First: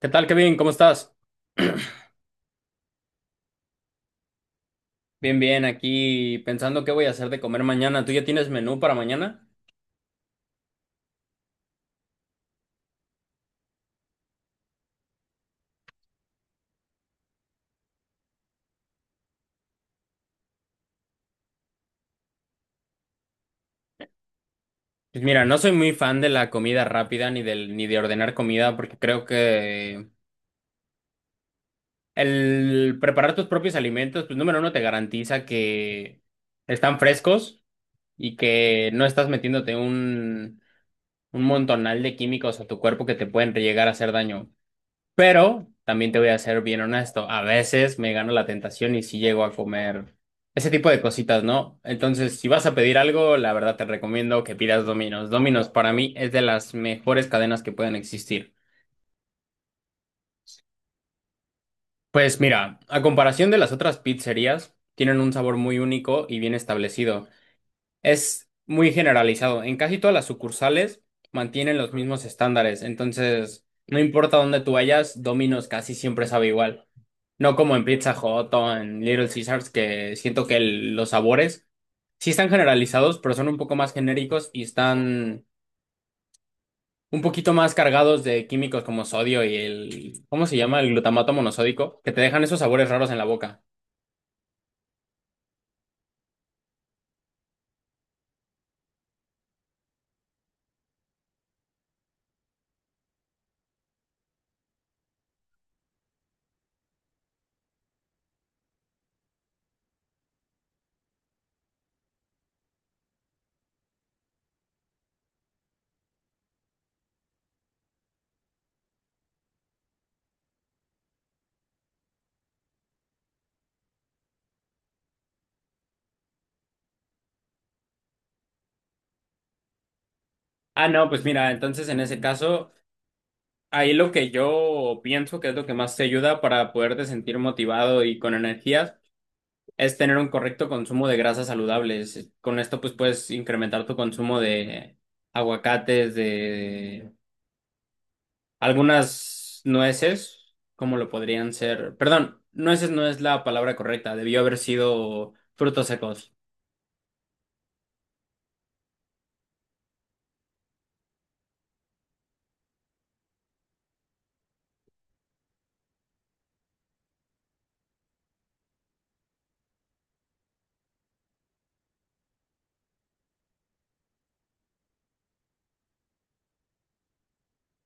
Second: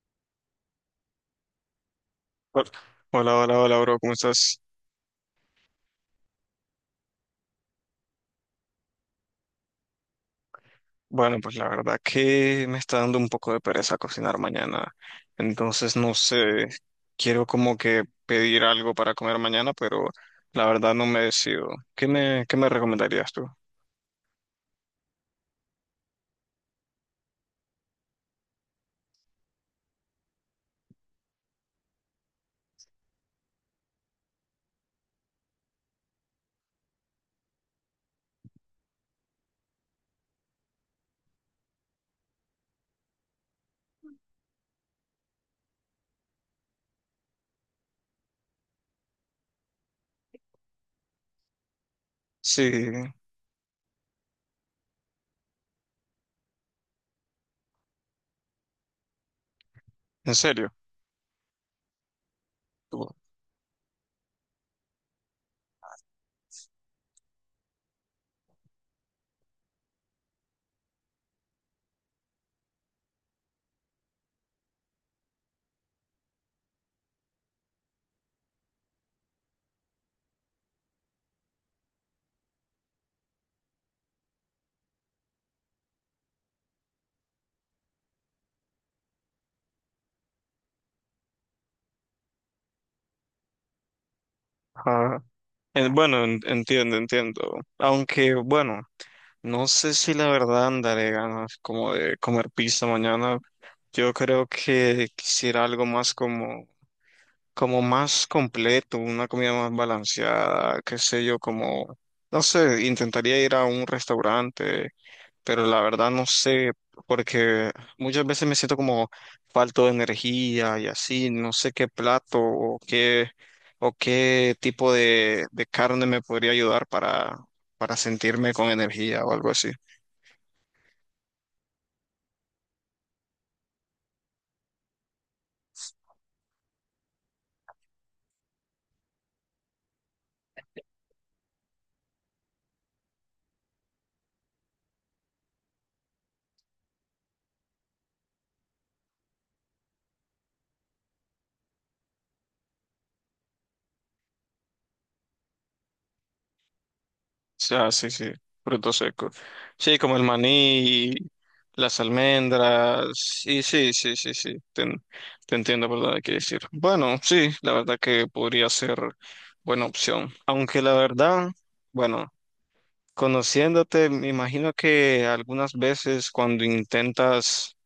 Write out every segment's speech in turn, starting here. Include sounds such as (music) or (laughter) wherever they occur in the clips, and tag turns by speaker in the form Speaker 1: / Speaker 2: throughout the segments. Speaker 1: ¿Qué tal, Kevin? ¿Cómo estás?
Speaker 2: Hola, hola, hola, hola, bro, ¿cómo estás?
Speaker 1: Bien, bien, aquí pensando qué voy a hacer de comer mañana. ¿Tú ya tienes menú para mañana?
Speaker 2: Bueno, pues la verdad que me está dando un poco de pereza cocinar mañana, entonces no sé, quiero como que pedir algo para comer mañana, pero la verdad no me decido. ¿Qué me recomendarías tú?
Speaker 1: Pues mira, no soy muy fan de la comida rápida ni del ni de ordenar comida porque creo que el preparar tus propios alimentos, pues número uno te garantiza que están frescos y que no estás metiéndote un montonal de químicos a tu cuerpo que te pueden llegar a hacer daño. Pero también te voy a ser bien honesto, a veces me gano la tentación y sí llego a comer ese tipo de cositas, ¿no? Entonces, si vas a
Speaker 2: Sí,
Speaker 1: pedir algo, la verdad te recomiendo que pidas Domino's. Domino's para mí es de las mejores cadenas que pueden existir.
Speaker 2: en serio.
Speaker 1: Pues mira, a
Speaker 2: Tú.
Speaker 1: comparación de las otras pizzerías, tienen un sabor muy único y bien establecido. Es muy generalizado. En casi todas las sucursales mantienen los mismos estándares. Entonces, no importa dónde tú vayas, Domino's casi siempre sabe igual. No como en Pizza Hut o en Little Caesars, que siento que los sabores sí están generalizados, pero son un poco más genéricos y están un poquito más cargados de químicos como sodio y el, ¿cómo se llama? El glutamato monosódico, que te dejan esos sabores raros en la boca.
Speaker 2: Ajá. Entiendo, entiendo. Aunque, bueno, no sé si la verdad andaré ganas como de comer pizza mañana. Yo creo que quisiera algo más como más completo, una comida más balanceada, qué sé yo, como, no sé, intentaría ir a un restaurante, pero la verdad no sé, porque muchas veces me siento como falto de energía y así, no sé qué plato o qué tipo de carne me podría ayudar para sentirme con energía o algo así.
Speaker 1: Ah, no, pues mira, entonces en ese caso, ahí lo que yo pienso que es lo que más te ayuda para poderte sentir motivado y con energías, es tener un correcto consumo de grasas saludables. Con esto, pues puedes incrementar tu consumo de aguacates, de algunas nueces, como lo podrían ser. Perdón, nueces no es la palabra correcta, debió haber sido frutos secos.
Speaker 2: Sí, ah, sí, sí, frutos secos. Sí, como el maní, las almendras, y sí, sí, sí, sí, te entiendo, ¿verdad? Quiere decir. Bueno, sí, la verdad que podría ser buena opción. Aunque la verdad, bueno, conociéndote, me imagino que algunas veces cuando intentas,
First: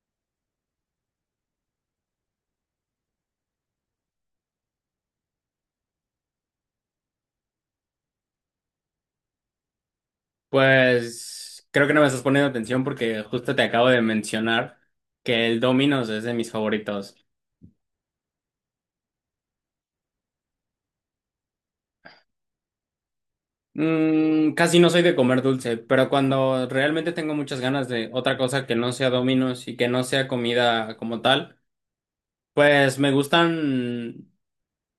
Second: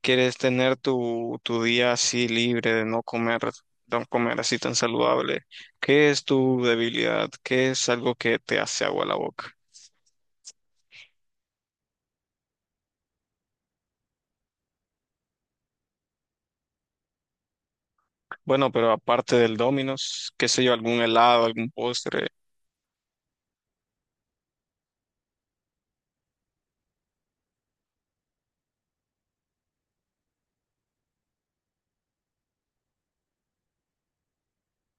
Speaker 2: quieres tener tu día así libre de no comer, no comer así tan saludable. ¿Qué es tu debilidad? ¿Qué es algo que te hace agua la boca?
Speaker 1: Pues creo que no me estás poniendo atención porque justo te acabo de mencionar que el Domino's es de mis favoritos.
Speaker 2: Bueno, pero aparte del Domino's, qué sé yo, algún helado, algún postre.
Speaker 1: Casi no soy de comer dulce, pero cuando realmente tengo muchas ganas de otra cosa que no sea Domino's y que no sea comida como tal, pues me gustan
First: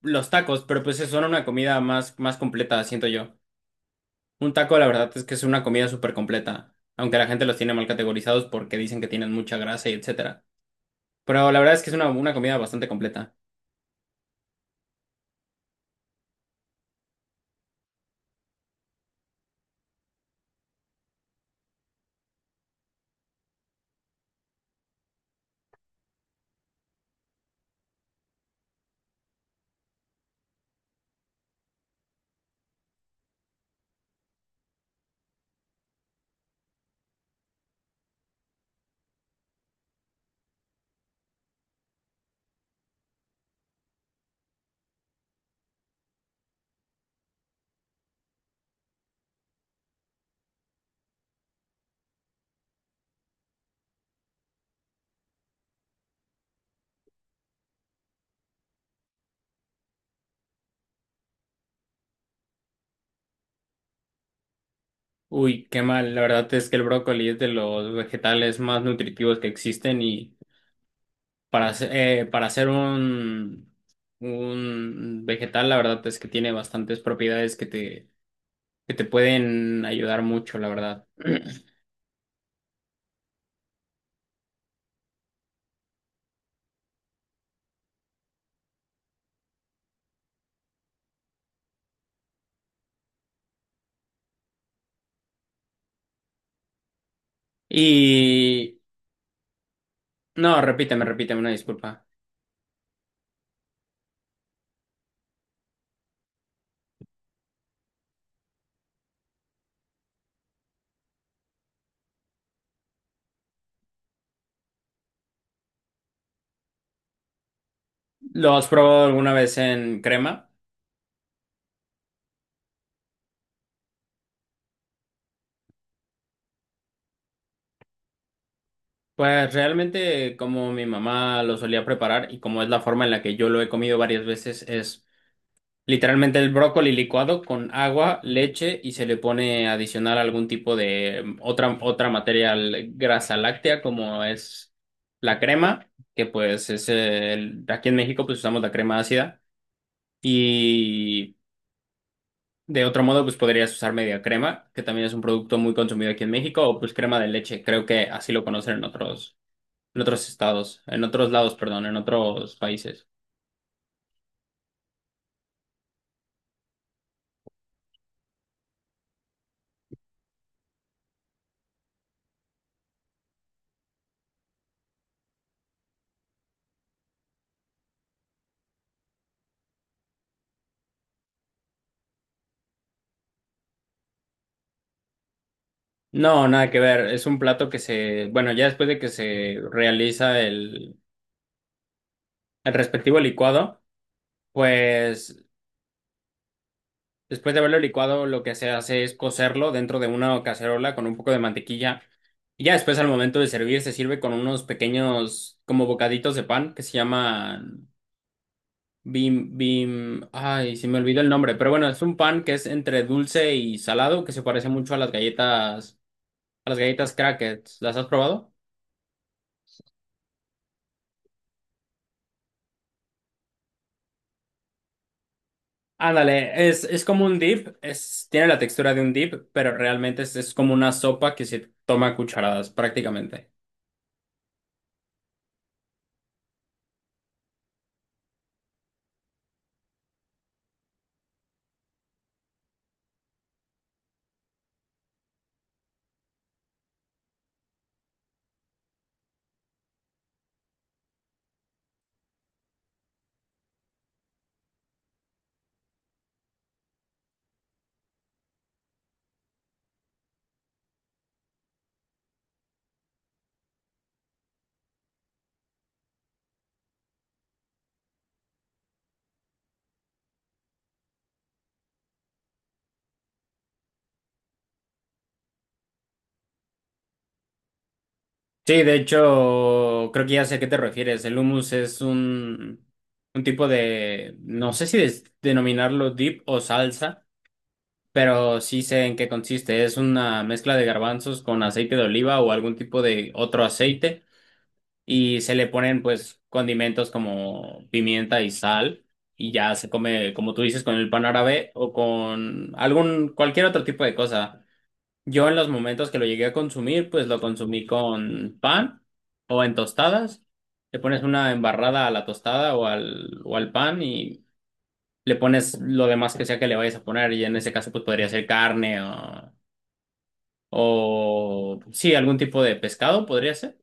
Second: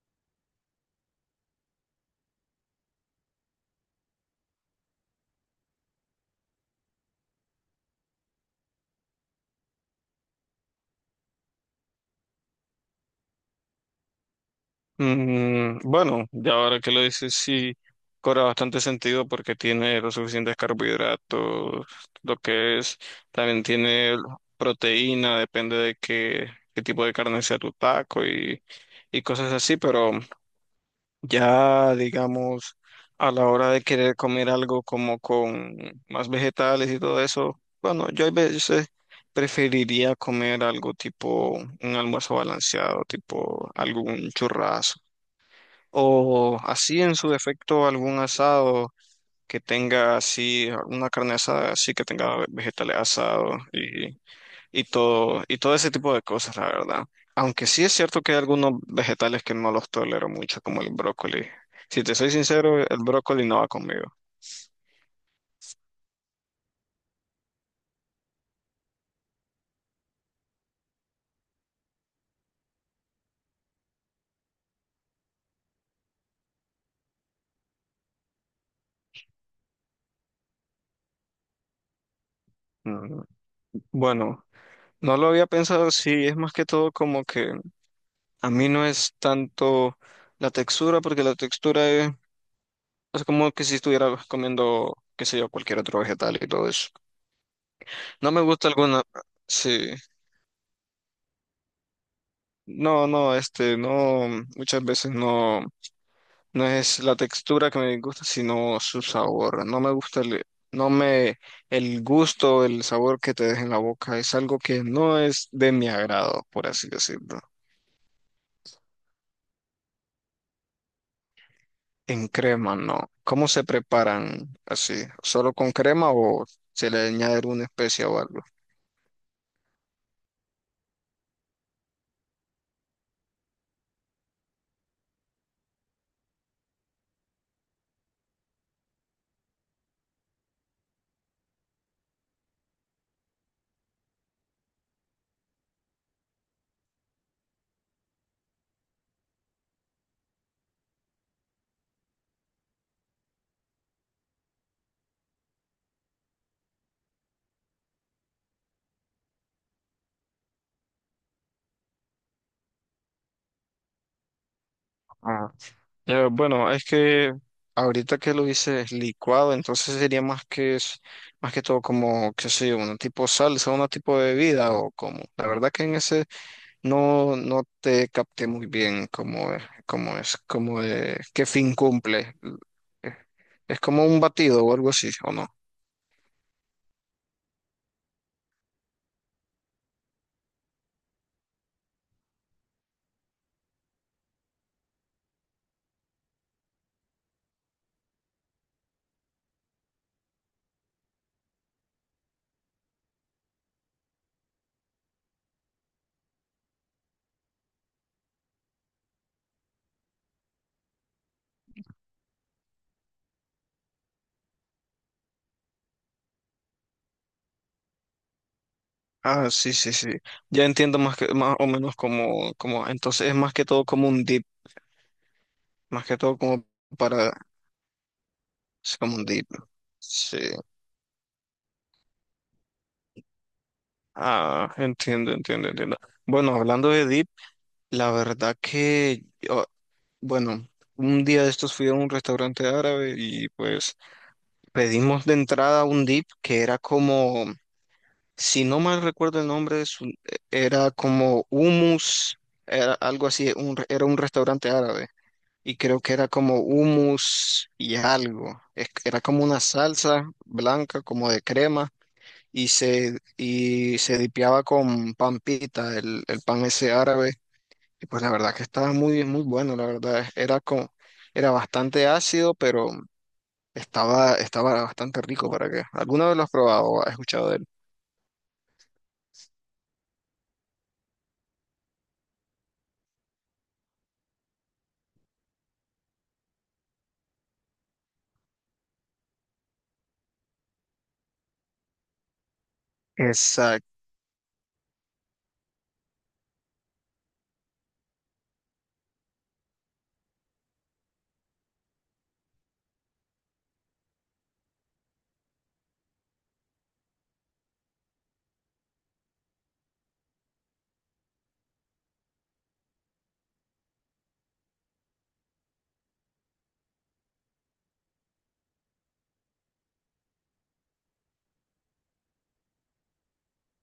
Speaker 1: los tacos, pero pues son una comida más, más completa, siento yo. Un taco, la verdad es que es una comida súper completa, aunque la gente los tiene mal categorizados porque dicen que tienen mucha grasa y etcétera. Pero la verdad es que es una comida bastante completa.
Speaker 2: Mm, bueno, ya ahora que lo dices, sí, cobra bastante sentido porque tiene los suficientes carbohidratos, lo que es, también tiene proteína, depende de qué, qué tipo de carne sea tu taco y cosas así, pero ya, digamos, a la hora de querer comer algo como con más vegetales y todo eso, bueno, yo a veces preferiría comer algo tipo un almuerzo balanceado, tipo algún churrasco, o así en su defecto algún asado que tenga así, una carne asada así que tenga vegetales asados y todo, todo ese tipo de cosas, la verdad. Aunque sí es cierto que hay algunos vegetales que no los tolero mucho, como el brócoli. Si te soy sincero, el brócoli no va conmigo.
Speaker 1: Uy, qué mal, la verdad es que el brócoli es de los vegetales más nutritivos que existen y para hacer un vegetal, la verdad es que tiene bastantes propiedades que te pueden ayudar mucho, la verdad. (clears throat)
Speaker 2: Mm, bueno, no lo había pensado, sí, es más que todo como que a mí no es tanto la textura, porque la textura es como que si estuviera comiendo, qué sé yo, cualquier otro vegetal y todo eso. No me gusta
Speaker 1: Y
Speaker 2: alguna, sí,
Speaker 1: no, repíteme, repíteme, una disculpa.
Speaker 2: no, no, no, muchas veces no. No es la textura que me gusta, sino su sabor. No me gusta el, no me, el gusto, el sabor que te deja en la boca. Es algo que no es de mi agrado, por así decirlo.
Speaker 1: ¿Lo has probado alguna vez en crema?
Speaker 2: En crema, no. ¿Cómo se preparan así? ¿Solo con crema o se le añade una especia o algo?
Speaker 1: Pues realmente como mi mamá lo solía preparar y como es la forma en la que yo lo he comido varias veces, es literalmente el brócoli licuado con agua, leche y se le pone adicional algún tipo de otra grasa láctea como es la crema, que pues aquí en México pues usamos la crema ácida y de otro modo pues podrías usar media crema, que también es un producto muy consumido aquí en México, o pues crema de leche, creo que así lo conocen en otros, estados, en otros lados, perdón, en otros países.
Speaker 2: Bueno, es que ahorita que lo dices licuado, entonces sería más que es- más que todo como, qué sé yo, un tipo salsa, un tipo de bebida o como. La verdad que en ese no, no te capté muy bien cómo es, qué fin cumple. Eh, ¿Es como un batido o algo así, o no?
Speaker 1: No, nada que ver. Es un plato que bueno, ya después de que se realiza el respectivo licuado, pues después de haberlo licuado, lo que se hace es cocerlo dentro de una cacerola con un poco de mantequilla. Y ya después, al momento de servir, se sirve con unos pequeños, como bocaditos de pan que se llaman bim, bim. Ay, se me olvidó el nombre, pero bueno, es un pan que es entre dulce y salado, que se parece mucho a las galletas crackers. ¿Las has probado?
Speaker 2: Ah, sí, sí, sí. Ya entiendo más que, más o menos como, como, entonces es más que todo como un dip, más que todo como
Speaker 1: Ándale, es como
Speaker 2: para,
Speaker 1: un dip, tiene la textura
Speaker 2: es
Speaker 1: de un
Speaker 2: como un
Speaker 1: dip,
Speaker 2: dip.
Speaker 1: pero realmente es,
Speaker 2: Sí.
Speaker 1: es como una sopa que se toma a cucharadas prácticamente.
Speaker 2: Ah, entiendo, entiendo, entiendo. Bueno, hablando de Deep, la verdad que, bueno, un día de estos fui a un restaurante árabe y pues pedimos de entrada un Deep que era como, si no mal recuerdo el nombre, era como hummus, era algo así, era un restaurante árabe y creo que era como hummus y algo. Era como una salsa blanca, como de crema y se dipeaba con pan pita, el pan ese árabe, y pues la verdad que estaba muy, muy bueno, la verdad, era como, era bastante ácido, pero estaba bastante rico para que, ¿alguna vez lo has probado o has escuchado de él?
Speaker 1: Sí, de hecho, creo que ya sé a qué te refieres. El hummus es un tipo de, no sé si denominarlo dip o salsa, pero sí sé en qué consiste. Es una mezcla de garbanzos con aceite de oliva o algún tipo de otro
Speaker 2: Exacto.
Speaker 1: aceite, y se le ponen pues condimentos como pimienta y sal y ya se come, como tú dices, con el pan árabe o con algún cualquier otro tipo de cosa. Yo en los momentos que lo llegué a consumir, pues lo consumí con pan o en tostadas. Le pones una embarrada a la tostada o al pan y le pones lo demás que sea que le vayas a poner y en ese caso pues podría ser carne o sí, algún tipo de pescado podría ser.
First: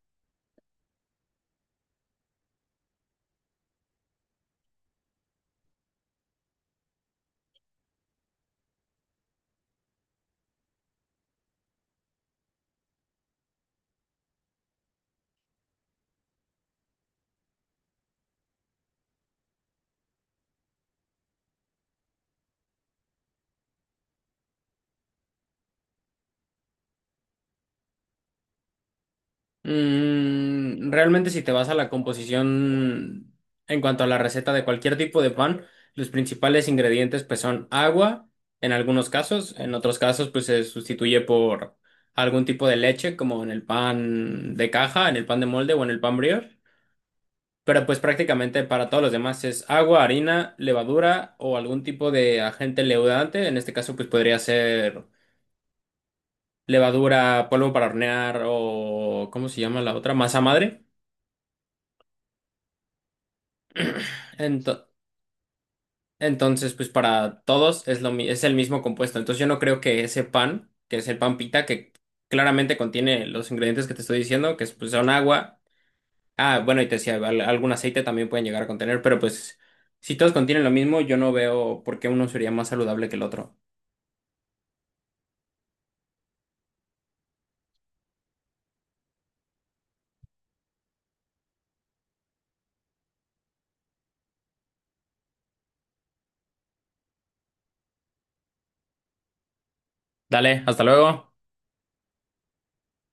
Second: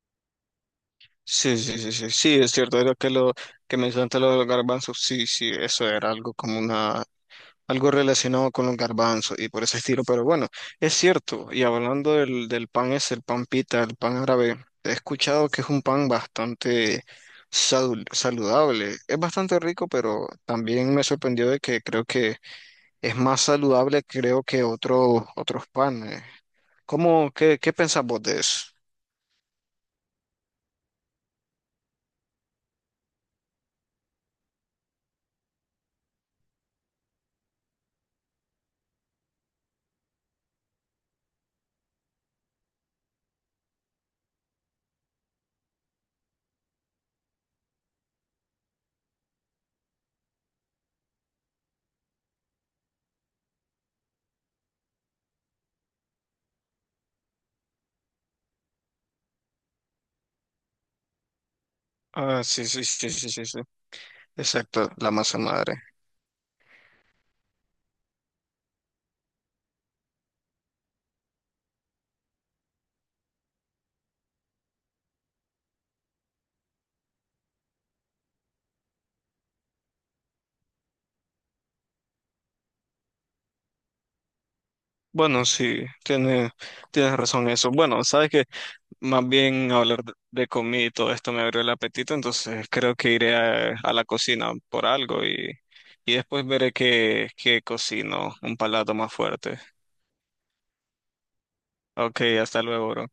Speaker 2: Sí, sí, sí, sí, sí, es cierto, era que lo que mencionaste lo de los garbanzos, sí, sí, eso era algo como una algo relacionado con los garbanzos y por ese estilo, pero bueno, es cierto, y hablando del pan es el pan pita, el pan árabe, he escuchado que es un pan bastante saludable, es bastante rico, pero también me sorprendió de que creo que es más saludable creo que otros panes. ¿ Qué pensás vos de eso?
Speaker 1: Realmente si te vas a la composición en cuanto a la receta de cualquier tipo de pan, los principales ingredientes pues son agua en algunos casos, en otros casos pues se sustituye por algún tipo de leche como en el pan de caja, en el pan de molde o en el pan brioche, pero pues prácticamente para todos los demás es agua, harina, levadura o algún tipo de agente leudante, en este caso pues podría ser levadura, polvo para hornear o ¿cómo se llama la otra? Masa madre.
Speaker 2: Ah, sí, sí, sí, sí, sí, sí.
Speaker 1: Ento-
Speaker 2: Exacto, la masa madre.
Speaker 1: Entonces, pues para todos es el mismo compuesto. Entonces yo no creo que ese pan, que es el pan pita, que claramente contiene los ingredientes que te estoy diciendo, que es, pues, son agua. Ah, bueno, y te decía, algún aceite también pueden llegar a contener, pero pues si todos contienen lo mismo, yo no veo por qué uno sería más saludable que el otro.
Speaker 2: Bueno, sí, tienes razón en eso. Bueno, sabes que más bien hablar de comida y todo esto me abrió el apetito, entonces creo que iré a la cocina por algo y después veré qué, qué cocino, un palato más fuerte.
Speaker 1: Dale, hasta luego.
Speaker 2: Ok, hasta luego, bro.